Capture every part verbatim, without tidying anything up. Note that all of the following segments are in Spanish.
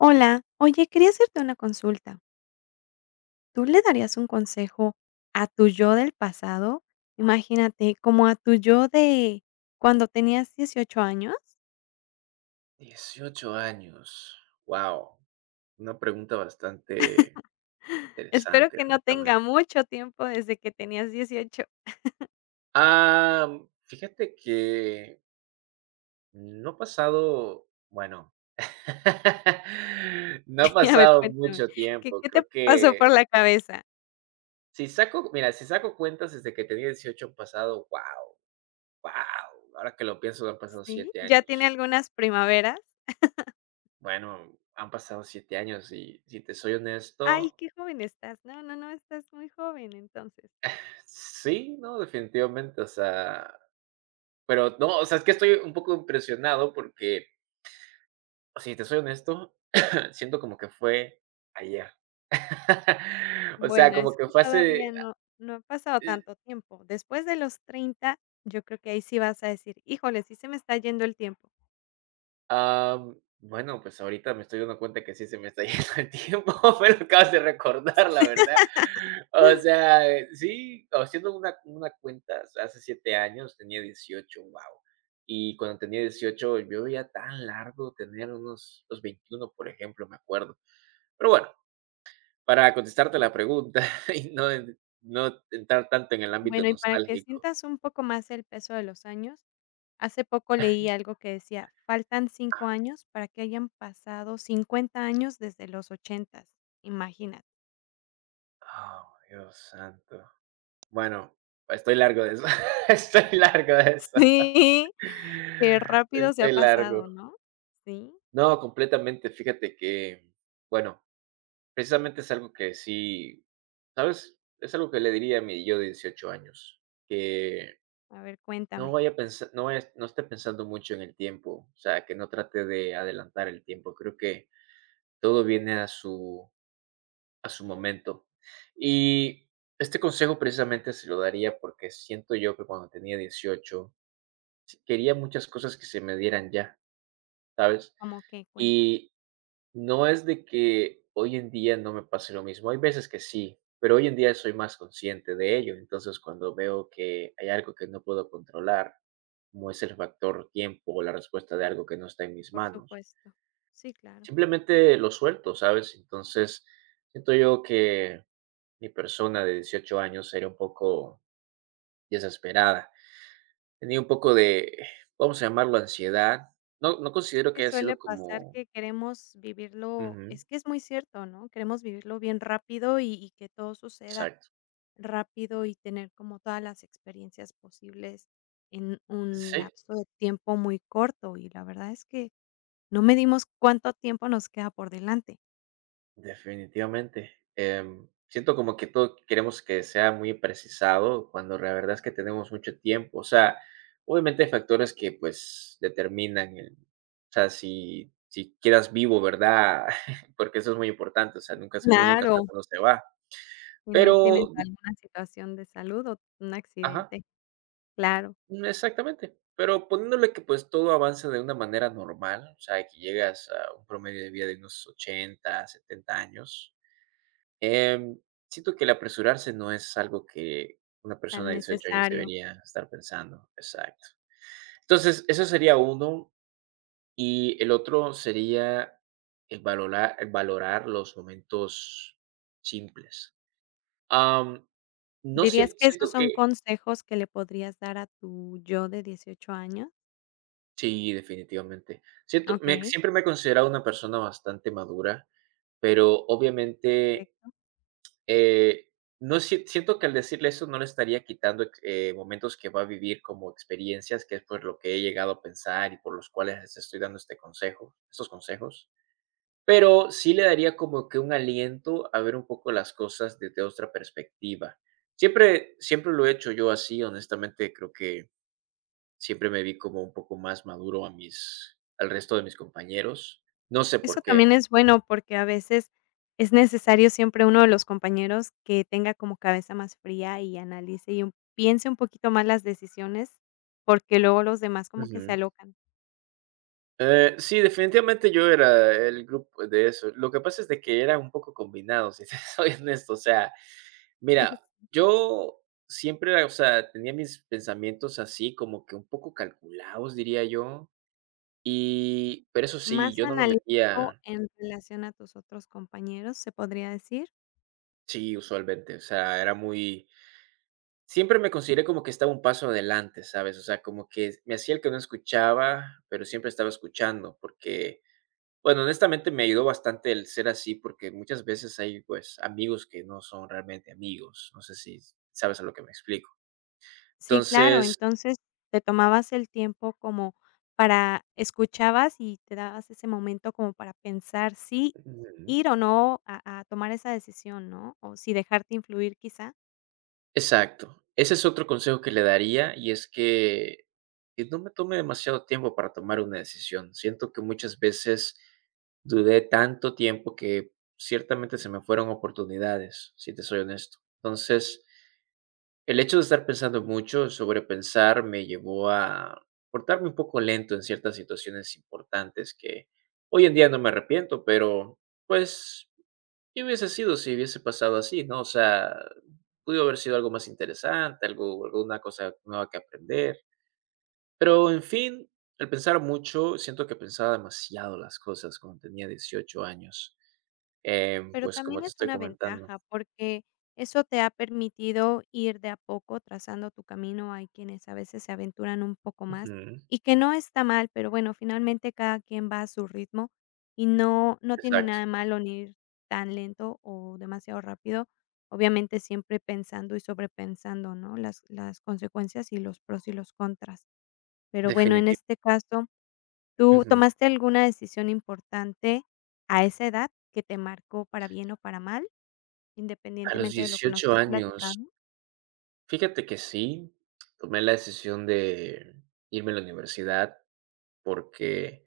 Hola, oye, quería hacerte una consulta. ¿Tú le darías un consejo a tu yo del pasado? Imagínate, como a tu yo de cuando tenías dieciocho años. Dieciocho años. Wow, una pregunta bastante Espero interesante, que no tenga honestamente. mucho tiempo desde que tenías dieciocho. Ah, mm, fíjate que no ha pasado, bueno, no ha A ver, pasado cuéntame, mucho ¿qué tiempo. qué te Creo pasó que por la cabeza? si saco, mira, si saco cuentas desde que tenía dieciocho han pasado, wow, wow. Ahora que lo pienso, han pasado Sí, siete ¿ya tiene años. algunas primaveras? Bueno, han pasado siete años y si te soy Ay, honesto, qué joven estás. No, no, no, estás muy joven, entonces. sí, no, definitivamente, o sea. Pero no, o sea, es que estoy un poco impresionado porque, si te soy honesto, siento como que fue ayer. O sea, Bueno, es como que que fue todavía hace, no no ha pasado eh, tanto tiempo. Después de los treinta, yo creo que ahí sí vas a decir: "Híjole, sí se me está yendo el tiempo". am, bueno, pues ahorita me estoy dando cuenta que sí se me está yendo el tiempo, me lo acabas de recordar, la verdad. O sea, eh, sí, haciendo una una cuenta, o sea, hace siete años tenía dieciocho, wow. Y cuando tenía dieciocho yo veía tan largo tener unos los veintiuno, por ejemplo, me acuerdo. Pero bueno. Para contestarte la pregunta y no en no entrar tanto en el ámbito Bueno, y para que nostálgico. sientas un poco más el peso de los años, hace poco leí algo que decía: "Faltan cinco años para que hayan pasado cincuenta años desde los ochentas". S Imagínate. Oh, Dios santo. Bueno, estoy largo de eso, estoy largo de eso. Sí, qué rápido se ha Estoy largo. pasado, ¿no? Sí. No, completamente. Fíjate que, bueno, precisamente es algo que sí, ¿sabes? Es algo que le diría a mi yo de dieciocho años, que A ver, no cuéntame. vaya a pensa no vayas no esté pensando mucho en el tiempo, o sea, que no trate de adelantar el tiempo. Creo que todo viene a su a su momento. Y este consejo precisamente se lo daría porque siento yo que cuando tenía dieciocho sí quería muchas cosas que se me dieran ya, ¿sabes? ¿Cómo qué? Cuéntame. Y no es de que hoy en día no me pase lo mismo, hay veces que sí, pero hoy en día soy más consciente de ello, entonces cuando veo que hay algo que no puedo controlar, como es el factor tiempo o la respuesta de algo que no está en mis Por manos, supuesto. Sí, claro. simplemente lo suelto, ¿sabes? Entonces siento yo que mi persona de dieciocho años era un poco desesperada. Tenía un poco de, vamos a llamarlo, ansiedad. No, no Es considero que que haya suele sido pasar como. que queremos vivirlo, Ujú, es que es muy cierto, ¿no? Queremos vivirlo bien rápido y, y que todo suceda exacto. rápido y tener como todas las experiencias posibles en un Sí, lapso de tiempo muy corto. Y la verdad es que no medimos cuánto tiempo nos queda por delante. definitivamente. Em, siento como que todo queremos que sea muy precisado, cuando la verdad es que tenemos mucho tiempo. O sea, obviamente hay factores que pues determinan el. O sea, si, si quedas vivo, ¿verdad? Porque eso es muy importante. O sea, nunca, uno nunca sabe Claro. cuándo se va. Si no tienes Pero, di- alguna situación de salud o un ajá. accidente, claro, Exactamente, pero poniéndole que, pues, todo avanza de una manera normal, o sea, que llegas a un promedio de vida de unos ochenta, setenta años, em, siento que el apresurarse no es algo que una persona tan de dieciocho años necesario. debería estar pensando, exacto. Entonces, eso sería uno, y el otro sería el valorar el valorar los momentos simples. Am, no ¿Dirías sien que esos siento son que. consejos que le podrías dar a tu yo de dieciocho años? Sí, definitivamente. Siento Ok, me siempre me he considerado una persona bastante madura, pero obviamente, perfecto. eh, no sie siento que al decirle eso no le estaría quitando ex eh, momentos que va a vivir, como experiencias, que es por lo que he llegado a pensar y por los cuales les estoy dando este consejo, estos consejos. Pero sí le daría como que un aliento a ver un poco las cosas desde otra perspectiva. Siempre, siempre lo he hecho yo así, honestamente, creo que. Siempre me vi como un poco más maduro a mis al resto de mis compañeros. No sé Eso por qué. también es bueno, porque a veces es necesario siempre uno de los compañeros que tenga como cabeza más fría y analice y un piense un poquito más las decisiones, porque luego los demás como que se Ujú. alocan. Eh, sí, definitivamente yo era el grupo de eso. Lo que pasa es de que era un poco combinado, si te soy honesto. O sea, mira, yo siempre era, o sea, tenía mis pensamientos así como que un poco calculados, diría yo. Y pero eso sí, Más yo no me analítico metía. en relación a tus otros compañeros, ¿se podría decir? Sí, usualmente, o sea, era muy. Siempre me consideré como que estaba un paso adelante, ¿sabes? O sea, como que me hacía el que no escuchaba, pero siempre estaba escuchando, porque, bueno, honestamente me ayudó bastante el ser así, porque muchas veces hay, pues, amigos que no son realmente amigos. No sé si sabes a lo que me explico. Sí, claro, Entonces, entonces te tomabas el tiempo como para escuchabas y te dabas ese momento como para pensar si ujú. ir o no a a tomar esa decisión, ¿no? O si dejarte influir, quizá. Exacto. Ese es otro consejo que le daría, y es que que no me tome demasiado tiempo para tomar una decisión. Siento que muchas veces dudé tanto tiempo que ciertamente se me fueron oportunidades, si te soy honesto. Entonces, el hecho de estar pensando mucho, sobrepensar, me llevó a portarme un poco lento en ciertas situaciones importantes, que hoy en día no me arrepiento, pero pues, ¿qué hubiese sido si hubiese pasado así, no? O sea, pudo haber sido algo más interesante, algo alguna cosa nueva que aprender. Pero, en fin, al pensar mucho, siento que pensaba demasiado las cosas cuando tenía dieciocho años. Em, Pero pues, como también te es estoy una comentando. ventaja, porque eso te ha permitido ir de a poco trazando tu camino. Hay quienes a veces se aventuran un poco más Ujú, y que no está mal, pero bueno, finalmente cada quien va a su ritmo y no no tiene exacto, nada de malo ni ir tan lento o demasiado rápido. Obviamente, siempre pensando y sobrepensando, ¿no?, las las consecuencias y los pros y los contras. Pero bueno, en definitivo. este caso, ¿tú Ujú. tomaste alguna decisión importante a esa edad que te marcó para bien o para mal? A los Independientemente de lo que nos dieciocho has años, platicado. fíjate que sí, tomé la decisión de irme a la universidad porque.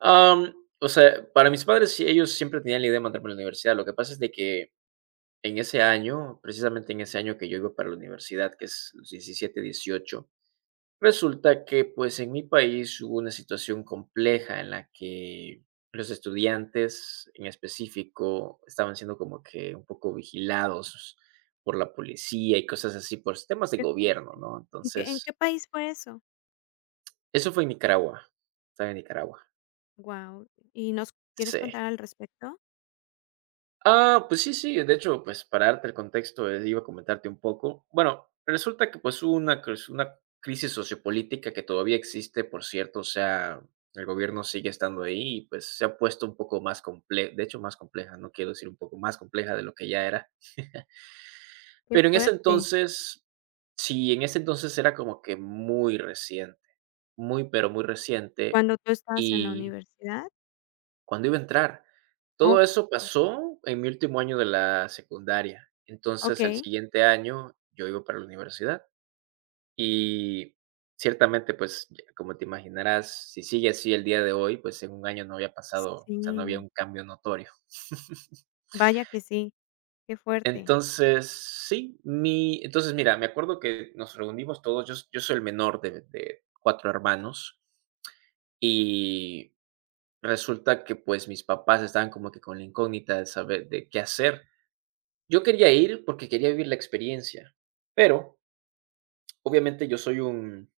Am, o sea, para mis padres, sí, ellos siempre tenían la idea de mandarme a la universidad. Lo que pasa es de que en ese año, precisamente en ese año que yo iba para la universidad, que es los diecisiete, dieciocho, resulta que pues en mi país hubo una situación compleja en la que los estudiantes en específico estaban siendo como que un poco vigilados por la policía y cosas así, por temas de Qué gobierno, fuerte. ¿no? ¿En qué en qué Entonces, país fue eso? eso fue en Nicaragua. Estaba en Nicaragua. Wow. ¿Y nos quieres Sí. contar al respecto? Ah, pues sí, sí, de hecho, pues para darte el contexto, eh, iba a comentarte un poco. Bueno, resulta que pues hubo una, cris- una crisis sociopolítica que todavía existe, por cierto, o sea, el gobierno sigue estando ahí y pues se ha puesto un poco más compleja, de hecho más compleja, no quiero decir un poco más compleja de lo que ya era, Qué pero en ese fuerte. entonces, sí, en ese entonces era como que muy reciente, muy, pero muy reciente, ¿Cuando tú estabas en la y. universidad? ¿Cuándo iba a entrar? Todo Oh, eso pasó en mi último año de la secundaria. Entonces, al okey. siguiente año yo iba para la universidad y ciertamente, pues, ya como te imaginarás, si sigue así el día de hoy, pues, en un año no había pasado, o sea, no había Sí, un cambio notorio. vaya que sí, qué fuerte. Entonces, sí, mi entonces, mira, me acuerdo que nos reunimos todos, yo s yo soy el menor de de cuatro hermanos, y resulta que, pues, mis papás estaban como que con la incógnita de saber de qué hacer. Yo quería ir porque quería vivir la experiencia, pero obviamente yo soy un,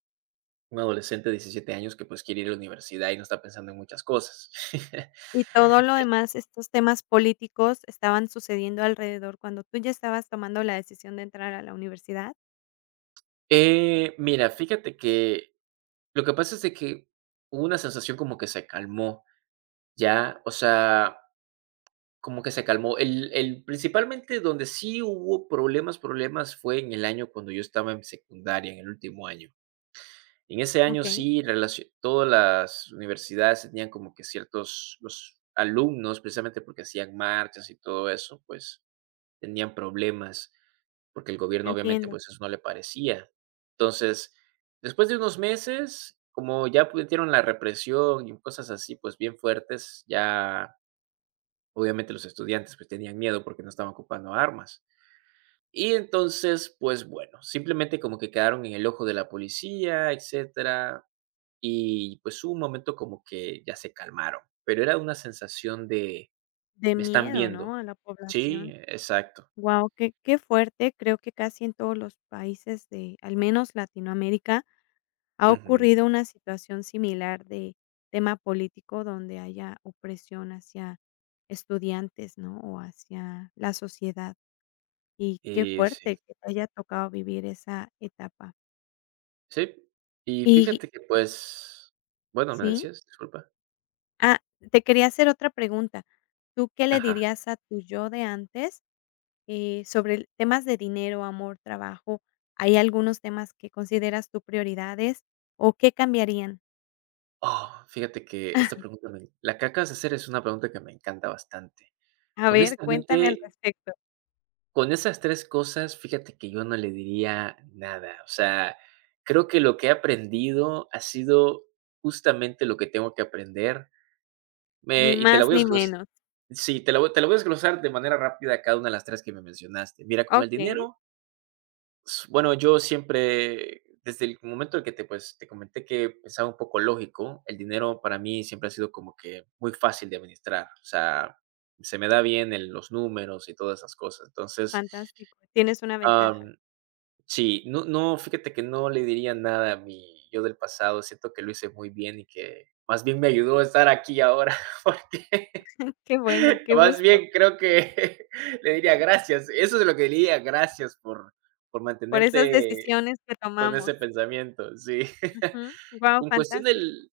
un adolescente de diecisiete años que pues quiere ir a la universidad y no está pensando en muchas cosas. Y todo lo demás, estos temas políticos estaban sucediendo alrededor cuando tú ya estabas tomando la decisión de entrar a la universidad. Eh, mira, fíjate que lo que pasa es de que hubo una sensación como que se calmó, ya, o sea, como que se calmó. El, el, principalmente donde sí hubo problemas, problemas, fue en el año cuando yo estaba en secundaria, en el último año. En ese año Okey, sí, relacio todas las universidades tenían como que ciertos los alumnos, precisamente porque hacían marchas y todo eso, pues, tenían problemas, porque el gobierno obviamente, entiendo. pues, eso no le parecía. Entonces, después de unos meses, como ya metieron la represión y cosas así, pues, bien fuertes, ya obviamente los estudiantes, pues, tenían miedo porque no estaban ocupando armas. Y entonces, pues, bueno, simplemente como que quedaron en el ojo de la policía, etcétera. Y, pues, hubo un momento como que ya se calmaron, pero era una sensación de: De "Me están miedo, viendo". ¿no?, a la Sí, población. exacto. Wow, qué qué fuerte. Creo que casi en todos los países de, al menos Latinoamérica, ha Ujú. ocurrido una situación similar de tema político donde haya opresión hacia estudiantes, ¿no? O hacia la sociedad. Y qué Y sí. fuerte que te haya tocado vivir esa etapa. Sí. Y Y fíjate que, pues bueno, ¿me ¿sí? decías? Disculpa. Ah, te quería hacer otra pregunta. ¿Tú qué le Ajá. dirías a tu yo de antes eh, sobre el temas de dinero, amor, trabajo, ¿hay algunos temas que consideras tú prioridades o qué cambiarían? Oh, fíjate que esta pregunta me la que acabas de hacer es una pregunta que me encanta bastante. A ver, cuéntame al Honestamente, respecto. con esas tres cosas, fíjate que yo no le diría nada. O sea, creo que lo que he aprendido ha sido justamente lo que tengo que aprender. Me Ni y te la más voy a ni desglos menos. Sí, te la voy te la voy a desglosar de manera rápida cada una de las tres que me mencionaste. Mira, con el Okey, dinero, s bueno, yo siempre, desde el momento en que te, pues, te comenté que pensaba un poco lógico, el dinero para mí siempre ha sido como que muy fácil de administrar. O sea, se me da bien el los números y todas esas cosas. Entonces, fantástico. Tienes una ventaja. am, sí, no, no, fíjate que no le diría nada a mi yo del pasado. Siento que lo hice muy bien y que más bien me ayudó a estar aquí ahora. Qué bueno, qué Más gusto bien creo que le diría gracias. Eso es lo que diría, gracias por por por esas mantenerte decisiones que con ese tomamos. pensamiento, sí. Wow, Con cuestión fantástico, del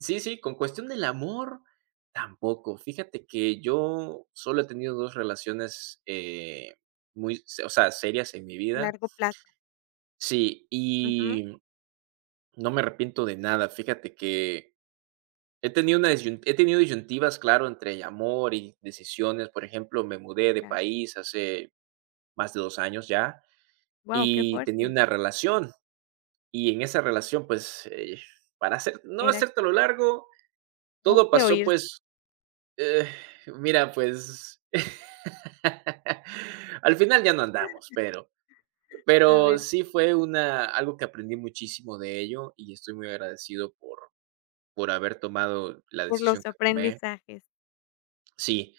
sí, sí, con cuestión del amor, tampoco. Fíjate que yo solo he tenido dos relaciones, eh, muy, se- o sea, serias en mi a vida. largo plazo. Sí, Ujú, y no me arrepiento de nada. Fíjate que he tenido una disyun he tenido disyuntivas, claro, entre amor y decisiones. Por ejemplo, me mudé de claro. país hace más de dos años ya, Wow, qué y tenía fuerte. una relación, y en esa Hijo, relación, pues, eh, para hacer no era hacértelo largo, todo fuerte pasó, oírse, pues, eh, mira, pues, al final ya no andamos, pero a pero ver, sí fue una algo que aprendí muchísimo de ello, y estoy muy agradecido por por haber tomado la por decisión los que tomé. aprendizajes. Sí,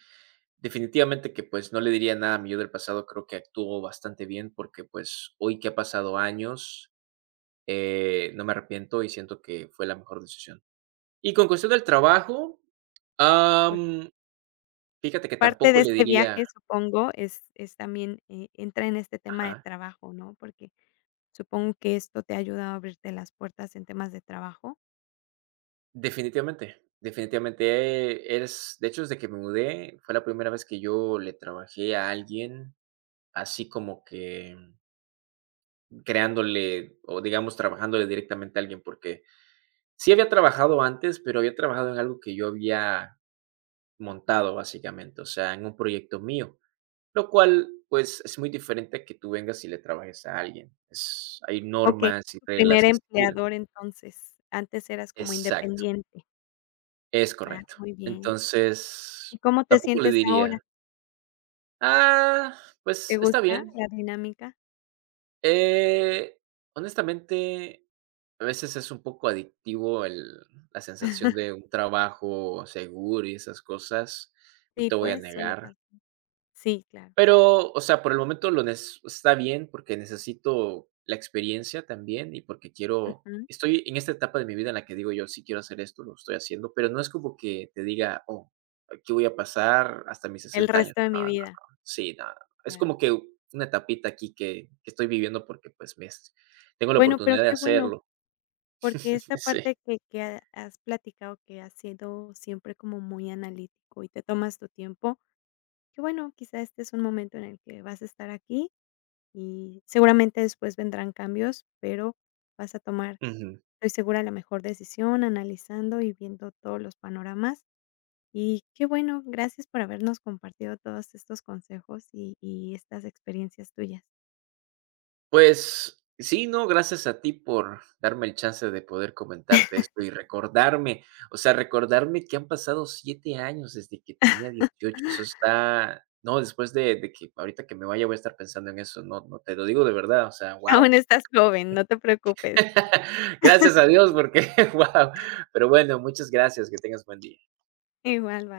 definitivamente que, pues, no le diría nada a mi yo del pasado, creo que actuó bastante bien porque, pues, hoy que ha pasado años. Eh, no me arrepiento y siento que fue la mejor decisión. Y con cuestión del trabajo, am, fíjate que Parte de tampoco le este diría, viaje, supongo, es es también, eh, entra en este tema de ajá, trabajo, ¿no? Porque supongo que esto te ha ayudado a abrirte las puertas en temas de trabajo. definitivamente, definitivamente eres de hecho, desde que me mudé, fue la primera vez que yo le trabajé a alguien, así como que creándole o digamos, trabajándole directamente a alguien, porque sí había trabajado antes, pero había trabajado en algo que yo había montado, básicamente, o sea, en un proyecto mío. Lo cual, pues, es muy diferente a que tú vengas y le trabajes a alguien. Es hay Okey, normas y tu primer reglas que seguir. empleador, entonces, antes eras como Exacto, independiente. es Ah, correcto. muy bien. ¿Y Entonces, cómo te tampoco le sientes ahora? diría: "Ah, pues, ¿Te está gusta bien". la dinámica? Eh, honestamente, a veces es un poco adictivo el la sensación de un trabajo seguro y esas cosas, no Sí, te voy a pues, suele negar. pasar. Sí, claro. Pero, o sea, por el momento lo nes está bien, porque necesito la experiencia también, y porque quiero Ujú. estoy en esta etapa de mi vida en la que digo yo: "Sí quiero hacer esto, lo estoy haciendo", pero no es como que te diga: "Oh, aquí voy a pasar hasta mis El sesenta años". resto de No, mi no, no. vida, Sí, nada. Es claro. como que una etapita aquí que que estoy viviendo porque, pues, me tengo la Bueno, pero oportunidad de qué bueno. hacerlo. Porque esta Sí. parte que que ha has platicado que has sido siempre como muy analítico y te tomas tu tiempo, que bueno, quizá este es un momento en el que vas a estar aquí y seguramente después vendrán cambios, pero vas a tomar, Ujú. estoy segura, la mejor decisión analizando y viendo todos los panoramas. Y qué bueno, gracias por habernos compartido todos estos consejos y y estas experiencias tuyas. Pues sí, no, gracias a ti por darme el chance de poder comentarte esto y recordarme, o sea, recordarme que han pasado siete años desde que tenía dieciocho. Eso está, no, después de de que ahorita que me vaya voy a estar pensando en eso, no, no, te lo digo de verdad, o sea, guau. Aún estás joven, no te preocupes. Gracias a Dios porque, guau. Pero bueno, muchas gracias, que tengas buen día. Igual, va